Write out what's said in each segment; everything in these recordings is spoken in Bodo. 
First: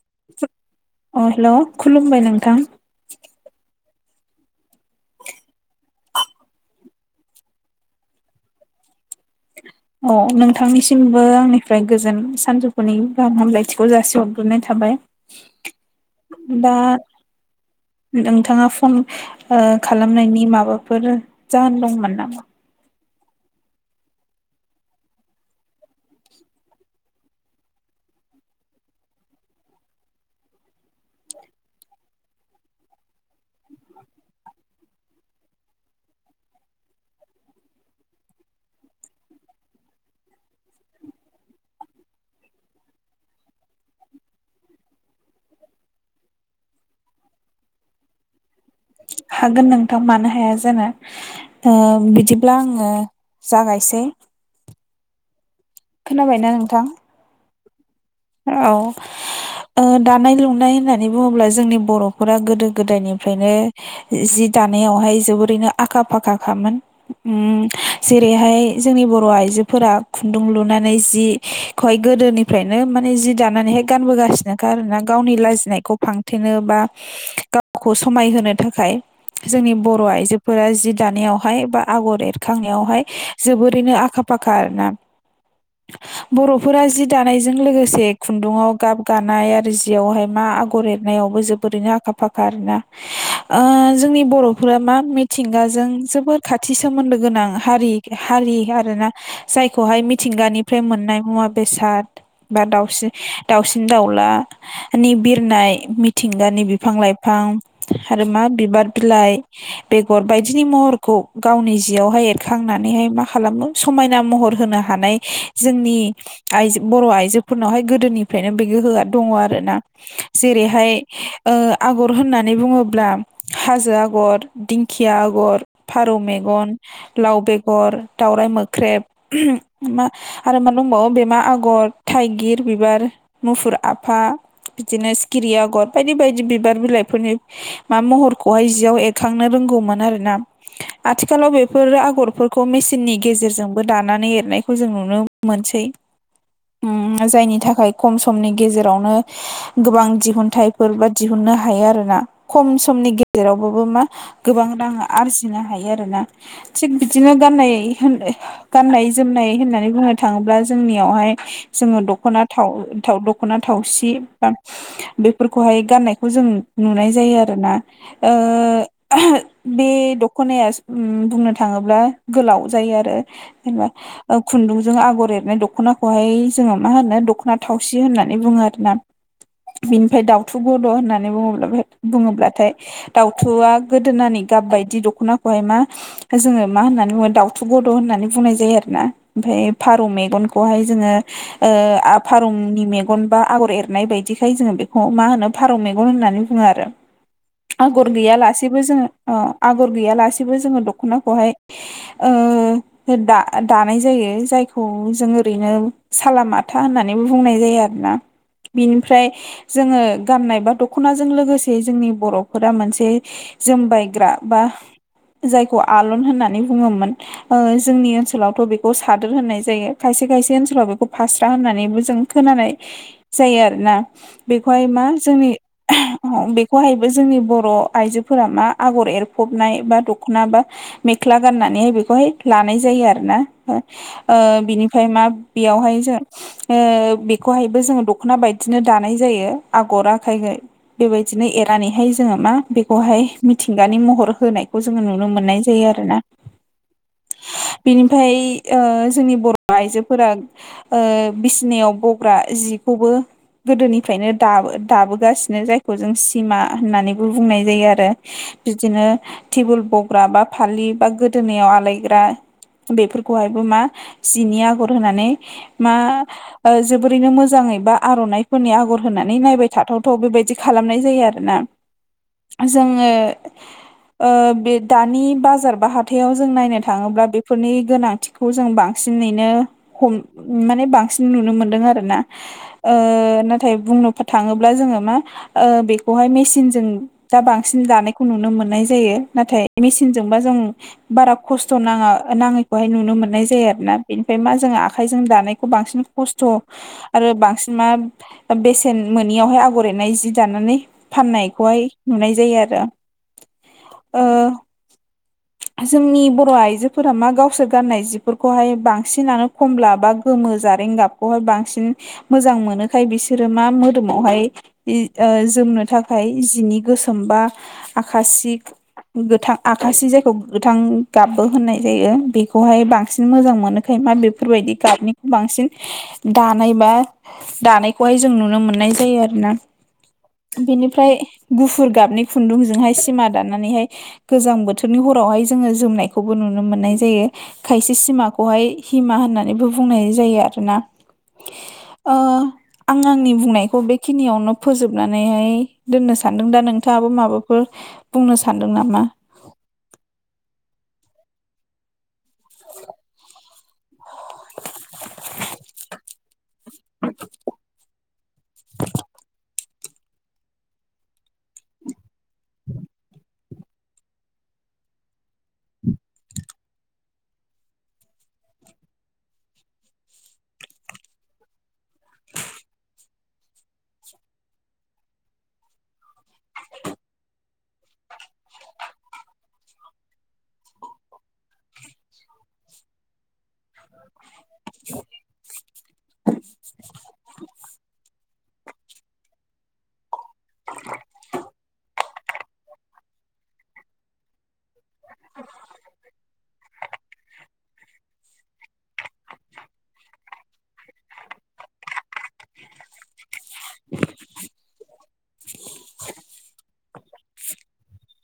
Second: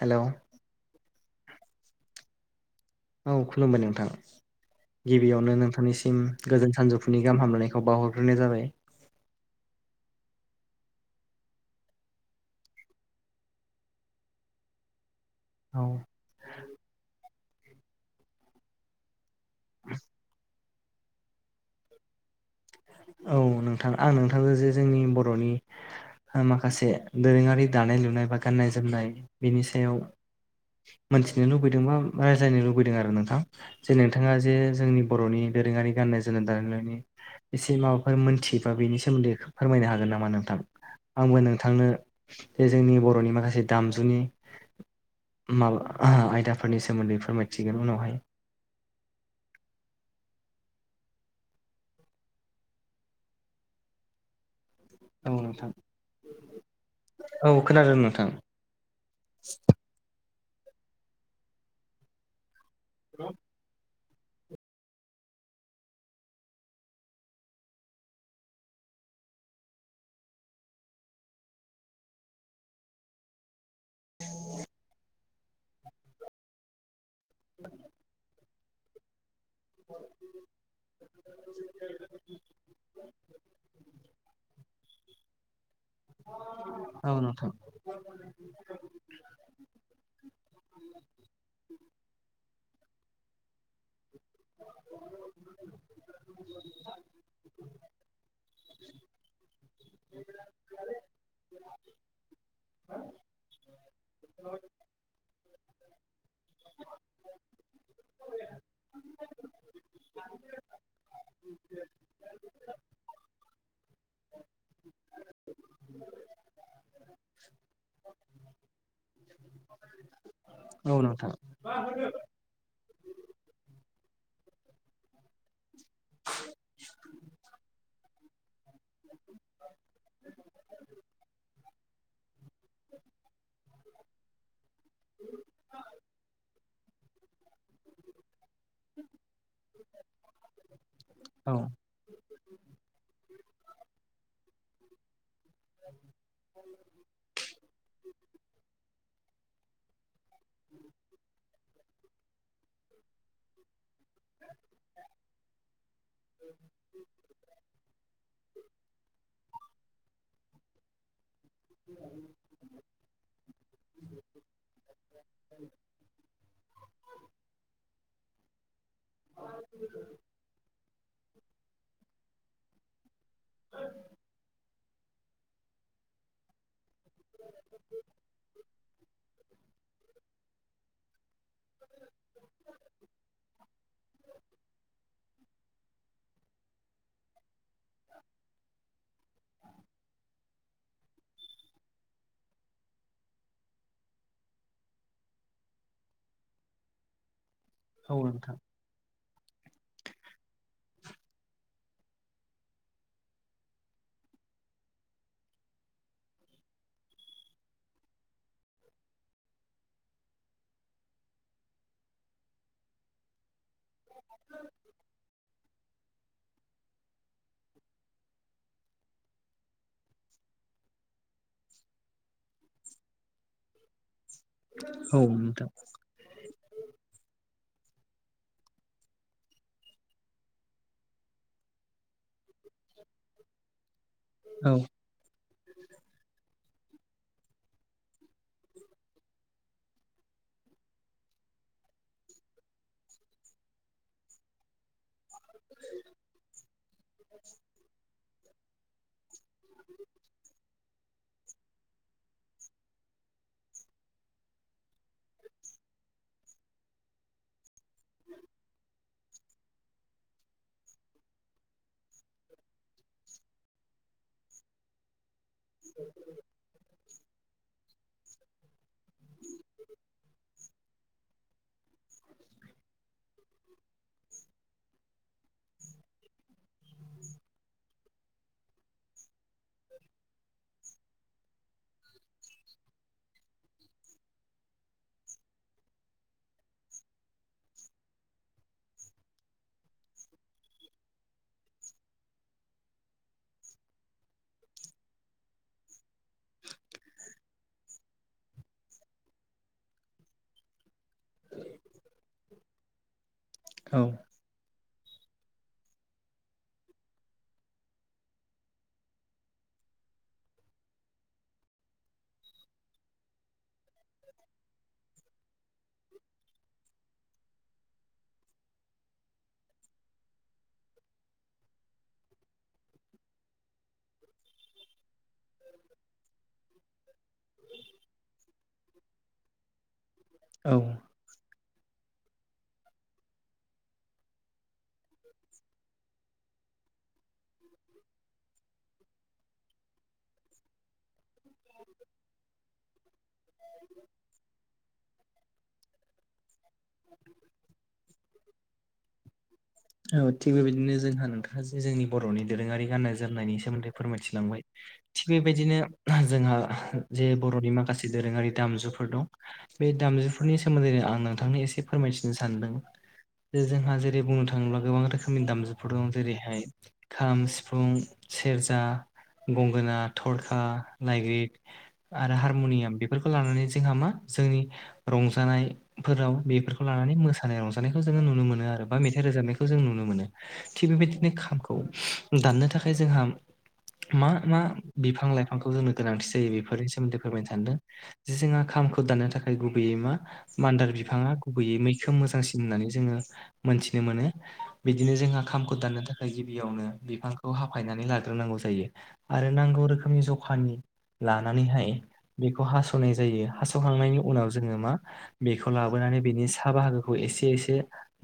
हेलौ अ हेल' खुलुमबाय नोंथां औ खुलुमबाय नोंथां गिबियावनो नोंथांनिसिम गोजोन सानजौफुनि गाहाम हामलायनायखौ बावहरग्रोनाय जाबाय अ नोंथांनिसिमबो आंनिफ्राय गोजोन सानजौफुनि गाहाम हामलायथिखौ जासिहरग्रोनाय थाबाय औ दा नोंथाङा फन ओ खालामनायनि माबाफोर जाहोन दंमोन नामा? औ नोंथां आं नोंथां जे जोंनि बर'नि ओ माखासे दोरोङारि दानाय लुनाय बा गाननाय जोमनाय बिनि सायाव मोनथिनो लुबैदों बा रायज्लायनो लुबैदों आरो नोंथां जे नोंथाङा जे जोंनि बर'नि दोरोङारि गाननाय जोमनाय दानाय लुनायनि एसे माबाफोर मोनथियोबा बेनि सोमोन्दै फोरमायनो हागोन नामा नोंथां आंबो नोंथांनो बे जोंनि बर'नि माखासे दामजुनि माबा आयदाफोरनि सोमोन्दै फोरमायथिगोन उनावहाय हागोन नोंथां मानो हाया जानो ओ बिदिब्ला आङो जागायसै औ नोंथां खोनाबायना नोंथां? औ खोनादों नोंथां। औ ओ दानाय लुनाय होननानै बुङोब्ला जोंनि बर' फोरा गोदो गोदायनिफ्रायनो जि दानायावहाय जोबोरैनो आखा फाखाखामोन उम जेरैहाय जोंनि बर' आइजोफोरा खुन्दुं लुनानै जि घय [unintelligible] गोदोनिफ्रायनो माने जि दानानैहाय गानबोगासिनोखा आरोना गावनि लाजिनायखौ फांथेनो बा गावखौ समायहोनो थाखाय। जोंनि बर' आइजोफोरा जि दानायावहाय बा आगर एरखांनायावहाय जोबोरैनो आखा फाखा आरोना [inaudible] बर'फोरा जि औ नोंथां दानायजों लोगोसे खुन्दुङाव गाब गानाय आरो जियावहाय मा आगर एरनायावबो जोबोरैनो आखा फाखा आरोना। ओ जोंनि बर'फोरा मा मिथिंगाजों जोबोर खाथि सोमोन्दो गोनां हारि हारि आरोना जायखौहाय मिथिंगानिफ्राय मोननाय मुवा बेसाद बा दाउसिन दाउसिन दाउला नि बिरनाय मिथिंगानि बिफां लाइफां आरो मा बिबार बिलाइ बेगर बायदिनि महरखौ गावनि जियावहाय एरखांनानैहाय मा खालामो समायना महर होनो हानाय जोंनि आइजो बर' आइजो फोरनावहाय गोदोनिफ्रायनो बेखौ होआ दङ आरोना जेरैहाय औ नोंथां ओ आगर होनना नै बुङोब्ला हाजो आगर दिंखिया आगर फारौ मेगन, लाव बेगर दाउराय मोख्रेब मा आरो मा दंबावो बेमा आगर थाइगिर बिबार, मुफुर आफा बिदिनो सिखिरि आगर बायदि बायदि बि बार बिलाइफोरनि मा महरखौहाय जियाव एरखांनो रोंगौमोन आरोना। आथिखालाव औ बेफोर आगरफोर खौ मेचिननि गेजेरजोंबो दानानै एरनायखौ जों नुनो मोनसै। उम जायनि थाखाय खम समनि गेजेरावनो गोबां दि दिहुनथाइफोर बा दिहुननो हायो आरोना खम समनि गेजेरावबाबो मा गोबां रां आरजिनो हायो आरोना थिग बिदिनो गाननाय होनदो गाननाय जोमनाय होननानै बुंनो थाङोब्ला जोंनियावहाय जोङो दखना थाव थाव दखना थावसि बा बेफोरखौहाय गाननायखौ जों नुनाय जायो आरोना ओ बे दखनाया बुंनो थाङोब्ला गोलाव जायो आरो जेनबा खुन्दुंजों आगर एरनाय दखनाखौहाय जोङो मा होनो दखना थावसि होननानै बुङो आरोना। बिनिफ्राय दाउथु गद' होननानै बुङोब्ला बुङोब्लाथाय दाउथुआ गोदोनानि गाब बायदि दखनाखौहाय मा जोङो मा होननानै बुङो दाउथु गद' होननानै बुंनाय जायो आरो ना ओमफ्राय फारौ मेगनखौहाय जोङो ओ आ फारौनि मेगन बा आगर एरनाय बायदिखाय जोङो बेखौ मा होनो फारौ मेगन होननानै बुङो आरो। [inaudible] आगर औ नोंथां गैयालासेबो जोङो ओ आगर गैयालासेबो जोङो दख'नाखौहाय ओ दा दानाय जायो जायखौ जों ओरैनो सालामाथा होननानैबो बुंनाय जायो आरोना बिनिफ्राय जोङो गाननाय बा दख'नाजों लोगोसे जोंनि बर'फोरा मोनसे जोमबायग्रा बा जायखौ आलन होननानै बुङोमोन। ओ जोंनि ओनसोलावथ' बेखौ सादोर होननाय जायो खायसे खायसे ओनसोलाव बे फास्रा होननानैबो जों खोनानाय जायो आरोना। बेखौहाय मा औ जोंनि नोंथां औ बेखौहायबो जोंनि बर' आइजोफोरा मा आगर एरफबनाय बा दख'ना बा मेख्ला गाननानैहाय बेखौहाय लानाय जायो आरो ना ओ औ बिनिफ्राय मा बेयावहाय जों ओ बेखौहायबो जोङो दख'ना बायदिनो दानाय जायो आगर आखायखो। बेबायदिनो एरनानैहाय जोङो मा बेखौहाय मिथिंगानि महर होनाय खौ जो नुनो मोननाय जायो आरोना बिनि फाय ओ जोंनि बर' आइजोफोरा ओ बिसिनायाव बग्रा जिखौबो गोदोनिफ्रायनो दाबो दाबोगासिनो जायखौ जों सिमा होननानैबो बुंनाय जायो आरो। बिदिनो टेबोल बग्रा बा फालि बा गोदोनायाव आलायग्रा बेफोरखौहायबो मा जिनि आगर होनानै मा ओ जोबोरैनो मोजाङै बा आर'नाइफोरनि आगर होनानै नायबाय थाथावथाव बेबायदि खालामनाय जायो आरो। ना जोङो ओ बे दानि बाजार बा हाथायाव जों नायनो थाङोब्ला बेफोरनि गोनांथि खौ जों बांसिनैनो हम माने बांसिन नुनो मोनदों आरो ना। ओ नाथाय बुंनो थाङोब्ला जोङो मा ओ बेखौहाय मेसिनजों दा बांसिन दानायखौ नुनो मोननाय जायो नाथाय मेसिनजोंबा जों बारा खस्थ' नाङा नाङैखौहाय नुनो मोननाय जायो आरोना बेनिफ्राय मा जोंहा आंखायजों दानायखौ बांसिन खस्थ' आरो बांसिन मा बेसेन मोनोनियावहाय आगर एरनाय जि दानानै फाननायखौहाय नुनाय जायो आरो। औ। ओ औ जोंनि बर' आइजोफोरा मा गावसोर गान्नाय जिफोरखौहाय बांसिनानो खमला बा गोमो जारें गाब खौहाय बांसिन मोजां मोनोखाय बिसोरो मा मोदोमावहाय ओ जोमनो थाखाय जिनि गोसोम बा आखासिक गोथां आखासे जाय थौ गोथां गाबबो होननाय जायो बेखौहाय बांसिन मोजां मोनोखाय मा बेफोरबायदि गाबनि बांसिन दानाय बा दानायखौहाय जों नुनो मोननाय जायो आरोना। औ बिनिफ्राय गुफुर गाबनि खुन्दुंजोंहाय सिमा दानानैहाय गोजां बोथोर रनि हरावहाय जोङो जोमनायखौबो नुनो मोननाय जायो। खायसे सिमाखौहाय हिमा होननानैबो बुंनाय जायो आरोना। ओ आं आंनि बुंनायखौ बेखिनियावनो फोजोबनानैहाय दोननो सान्दों दा नोंथाङाबो माबाफोर बुंनो सानदों नामा? औ थिग बेबायदिनो जोंहा नोंथाङा जे जोंनि बर'नि दोरोङारि गाननाय जोमनायनि सोमोन्दै फोरमायथिलांबाय। थिग बेबायदिनो जोंहा जे बर'नि माखासे दोरोङारि दामजुफोर दं। बे दामजुफोरनि सोमोन्दै आं नोंथांनो एसे फोरमायथिनो सानदों जे जोंहा जेरै बुंनो था थाङोब्ला गोबां रोखोमनि दामजुफोर दं जेरैहाय खाम, सिफुं, सेरजा, गंगोना, थरखा, नायग्रिद आरो हारमुनियाम बेफोरखौ लानानै जोंहा मा जोंनि रंजानायफोराव बेफोरखौ लानानै मोसानाय रंजानायखौ जोङो नुनो मोनो आरो बा मिथ रोजाबनायखौ जों नुनो मोनो थि बेबायदिनो खामखौ दाननो थाखाय जोंहाम मा मा बिफां लाइफांखौ जोंनो गोनांथि जायो बेफोरनि सोमोन्दै फोरमायनो सानदो। जे जोंहा खामखौ दाननो थाखाय गुबैयै मा मान्दार बिफाङा गुबैयै मैखोम मोजांसिन होननानै जोङो मोनथिनो मोनो। बिदिनो जोंहा खामखौ दाननो थाखाय गिबियावनो बिफांखौ हाफायनानै लाग्रोनांगौ जायो। आरो नांगौ रोखोमनि जखानि लानानैहाय बेखौ हास'नाय जायो हास'खांनायनि उनाव जोङो मा? बेखौ लाबोनानै बिनि सा बाहागोखौ एसे एसे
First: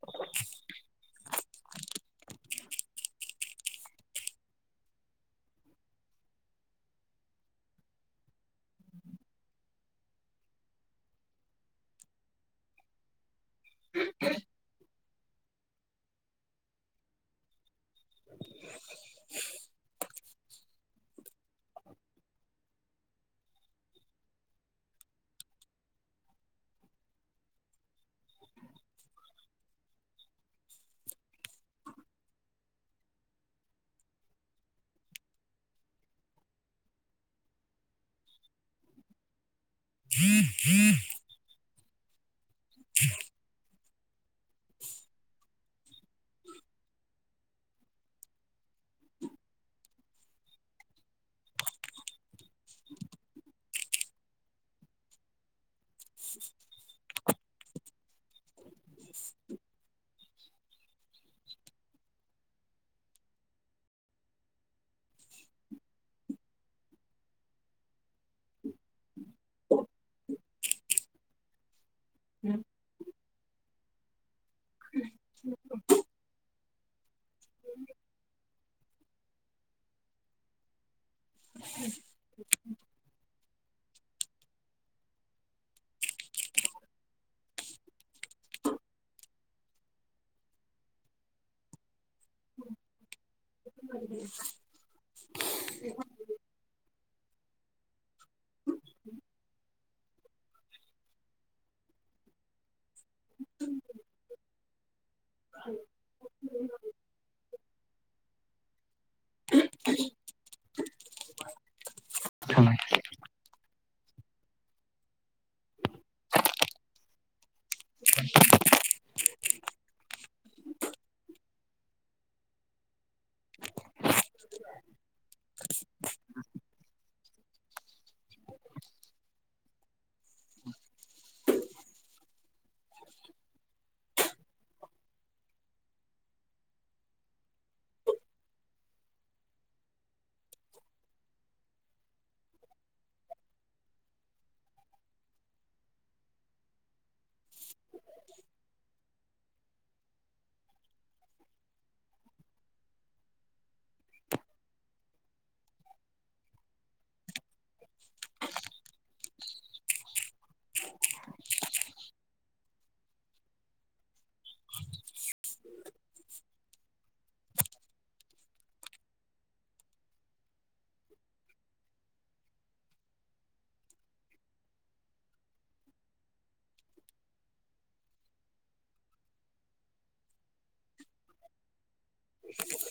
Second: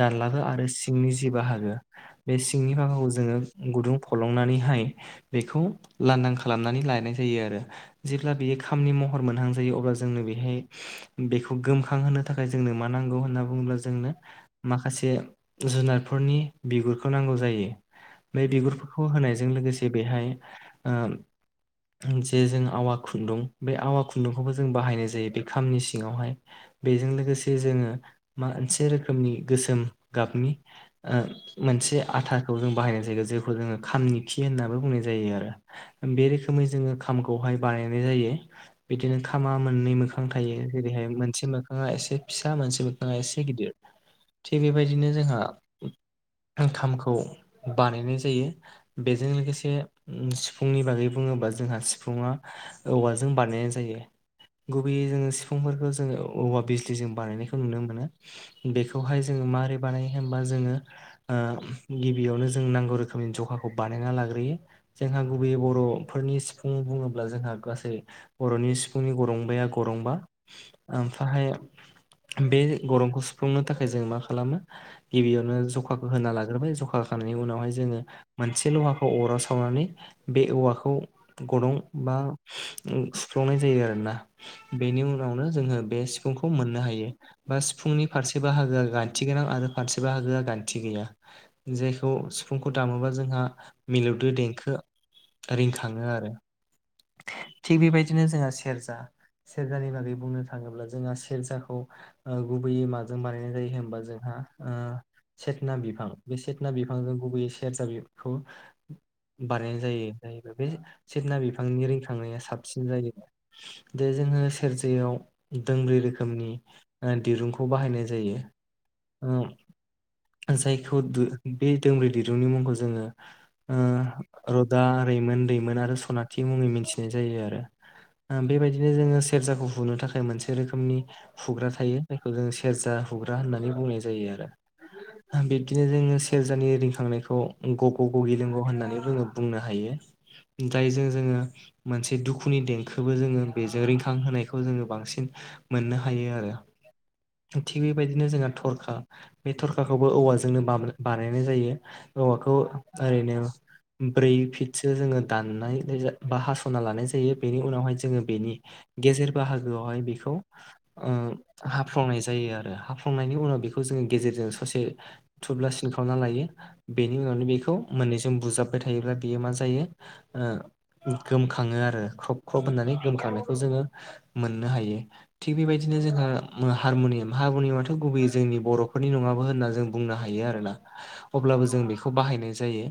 दानलाबो आ बे सिंनि जि बाहागो बे सिंनि बागोखौ जोङो गुदुं फलंनानैहाय बेखौ लान्दां खालामनानै लानाय जायो आरो जेब्ला बेयो खामनि महर मोनहां जायो अब्ला जोंनो बेहाय बेखौ गोमखां होनोनो थाखाय जोंनो मा नांगौ होनना बुङोब्ला जोंनो माखासे जुनारफोरनि बिगुरखौ नांगौ जायो। बे बिगुरफोरखौ होनायजों लोगोसे बेहाय ओम [unintelligible] जों आवा खुन्दुं बे आवा खुन्दुंखौबो जों बाहायनाय जायो बे खामनि सिङावहाय बेजों लोगोसे जोङो मा ओनसे रोखोमनि गोसोम गाबनि ओ मोनसे आथाखौ जों बाहायनाय जायो जेखौ जोङो खामनि खि होननानैबो बुंनाय जायो आरो। बे रोखोमै जोङो खामखौहाय बानायनाय जायो बिदिनो खा खामा मोननै मोखां थायो जेरैहाय मोनसे मोख खाङा एसे फिसा मोनसे बिफाङा एसे गिदिर थिग बेबायदिनो जोंहा खांथामखौ बानायनाय जायो। बेजों लोगोसे उम सिफुंनि बागै बुङोबा जोंहा सिफुुंआ औवाजों बानायनाय जायो। गुबैयै जोङो सिफुंफोरखौ जोङो औवा बिजलि जों बानायनायखौ नुनो मोनो। बेखौहाय जोङो मारै बानायो होनबा जोङो ओम गिबियावनो जों नांगौ रोखोमनि जखाखौ बानायना लाग्रोयो। जोंहा गुबै बर'फोरनि सिफुं बुङोब्ला जोंहा गासै बर'नि सिफुंनि गरंबाया गरंबा ओमफ्राहाय बे गरंखौ सुफुंनो थाखाय जों मा खालामो? गिबियावनो जखाखौ होना लाग्रोबाय जखा होखांनायनि उनावहाय जोङो मोन से लहाखौ अराव सावनानै बे औवाखौ गरं बा ओं सुफ्लंनाय जायो आरोना बेनि उनावनो जोङो बे सिफुंखौ मोननो हायो। बा सिफुंनि फारसे बाहागोआ गान्थिगोनां आरो फारसे बाहागोआ गान्थि गैया जेखौ सिफुंखौ दामोबा जोंहा मिलौदो देंखो रिंखाङो आरो थिग बेबायदिनो जोङा सेरजा सेरजानि बागै बुंनो थाङोब्ला जोंहा सेरजाखौ ओ गुबैयै मा जों बानायनाय जायो होमबा जोंहा ओ सेकना बिफां बे सेकना बिफांजों गुबैयै सेरजा बि खौ बानायनाय जायो जायोबा बे सेकना बिफा आंनि रोंखांनाया थांनाय साबसिन जायो। दे जोङो सेरजायाव दोंब्रै रोखोमनि ओ दिरुंखौ बाहायनाय जायो ओम जायखौ दु बे दोंब्रै दिरुंनि मुंखौ जोङो ओ रद, रैमोन, दैमोन, आरो सनाथि मुङै मिथिनाय जायो आरो बेबायदिनो जोंङो सेरजाखौ हुनो थाखाय मोनसे रोखोमनि हुग्रा थायो जायखौ जों सेरजा हुग्रा होननानै बुंनाय जायो आरो बिब्दिनो जोंङो सेरजानि रिंखांनायखौ ग' ग' गगिलिंग होननानै बुङो बुंनो हायो। जाय जों जोंङो मोनसे दुखुनि देंखोबो जोंङो बेजों रिंखां होनोनायखौ जोंङो बांसिन मोननो हायो आरो थिग बेबायदिनो जोंहा थरखा बे थरखाखौबो औवाजोंनो बानायनाय जायो औवाखौ ओरैनो ब्रै फिटसो जोंङो दाननाय बा हास'ना लानाय जायो बेनि उनावहाय जोङो बेनि गेजेर बाहागोआवहाय बेखौ ओ हाफ्लंनाय जायो आरो हाफ्लंनायनि उनाव बेखौ जोंङो गेजेरजों ससे थुब्ला सिन खालामावना लायो। बेनि उनावनो बेखौ मोननैजों बुजाबबाय थायोब्ला बेयो मा जायो ओ गोमखांङो आरो ख्रब ख्रब होननानै गोमखांनायखौ जोङो मोननो हायो। थिग बेबायदिनो जोंहा हारमुनियाम हारमुनियामाथ' गुबैयै जोंनि बर'फोरनि नङाबो होनना जों बुंनो हायो आरोना अब्लाबो जों बेखौ बाहायनाय जायो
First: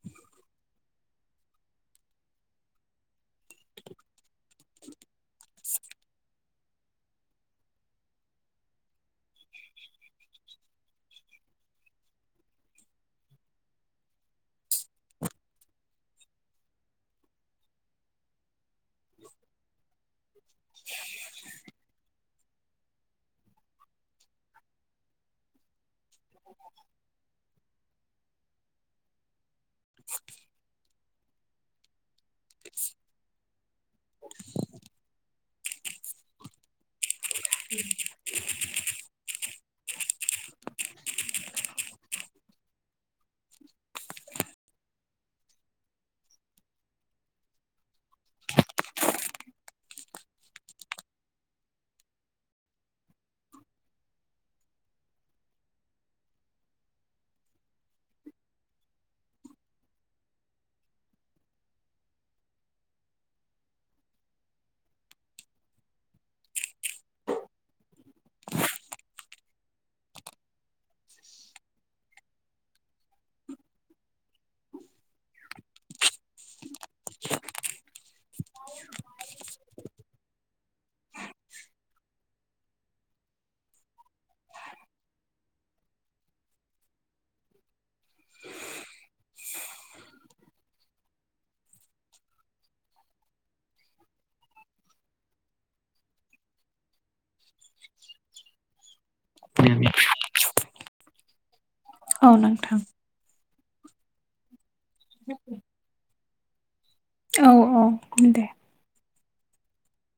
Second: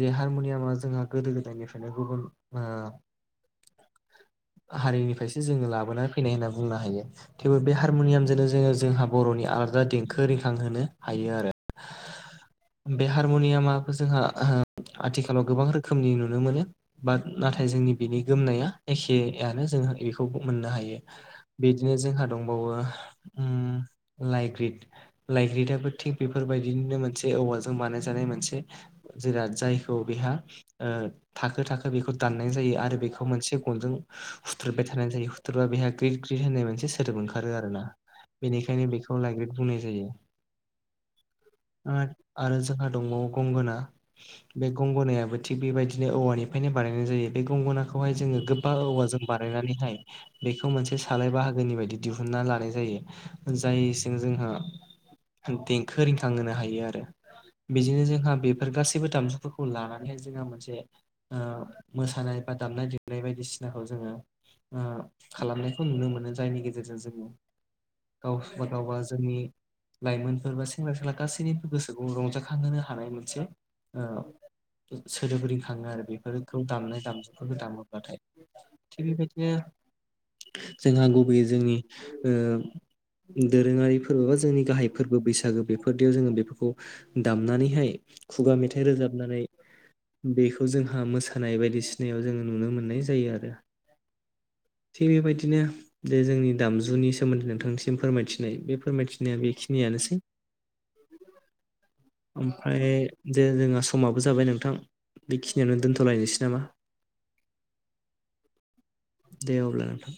जे हारमुनियामा जोंहा गोदो गोदायनिफ्रायनो गुबुन ओ हारिनिफ्रायसो जोंङो लाबोनानै फैनाय होनना बुंनो हायो। थेवबो बे हारमुनियामजोंनो जोंङो जोंहा बर'नि आलादा देंखो रिखां होनो हायो आरो [inaudible] बे हारमुनियामाबो जोंहा आथिखालाव गोबां रोखोमनि नुनो मोनो बाट नाथाय जोंनि बिनि गोमनाया एखेयानो जों बेखौ मोननो हायो बिदिनो जोंहा दं। बावो उम लाइ ग्रिद लायग्रिदआबो थिग बेफोरबायदिनो मोनसे औवाजों बानायजानाय मोनसे जेराद जायखौ बेहा ओ थाखो थाखो बेखौ दाननाय जायो आरो बेखौ मोनसे गनजों हुथुरबाय थानाय जायो हुथ्रबा बेहा ग्रि ग्रिद होननाय मोनसे सोदोब ओंखारो आरोना बेनिखायनो बेखौ लाइग्रिद बुंनाय जायो। आरो जोंहा दंबावो गंगोना बे गंगनायाबो थिग बेबायदिनो औवानि फायनो बानायनाय जायो बे गंगनाखौहाय जोंङो गोबाव औवाजों बानायनानैहाय बेखौ मोनसे सालाय बाहागोनि बायदि दिहुनना लानाय जायो जायजों जोंहा देंखो रिंखां होनोनो हायो आरो बिदिनो जोंहा बेफोर गासैबो दामजुफोरखौ लानानैहाय जोंहा मोनसे ओ मोसानाय बा दामनाय देनाय बायदिसिनाखौ जोंङो। ओ खालामनायखौ नुनो मोनो जायनि गेजेरजों जोंङो। गावबा गावबा जोंनि लाइमोनफोर बा सेंग्रा सिख्ला गासैनिबो गोसोखौ रंजाखांहोनो हानाय मोनसे ओ सोदोब रिंखांङो आरो बे फोरखौ दामनाय दामजुफोरखौ दामोब्लाथाय थिग बेबायदिनो जोंहा गुबैयै जोंनि ओ दोरोङारि फोरबो बा जोंनि गाहाय फोरबो बैसागो बेफोरदियाव जोंङो बेफोरखौ दामनानैहाय खुगा मेथाइ रोजाबनानै बेखौ जों मोसानाय बायदिसिनायाव जोंङो नुनो मोननाय जायो आरो थिग बेबायदिनो जे जोंनि दामजुनि सोमोन्दै नोंथांसिम फोरमायथिनाय बे फोरमायथिनाया बेखिनियानोसै औ नोंथां ओमफ्राय जे जोंहा समाबो जाबाय नोंथां बेखि नियाव दोनथ'लायनोसै नामा? औ औ औ दे दे अब्ला नोंथां।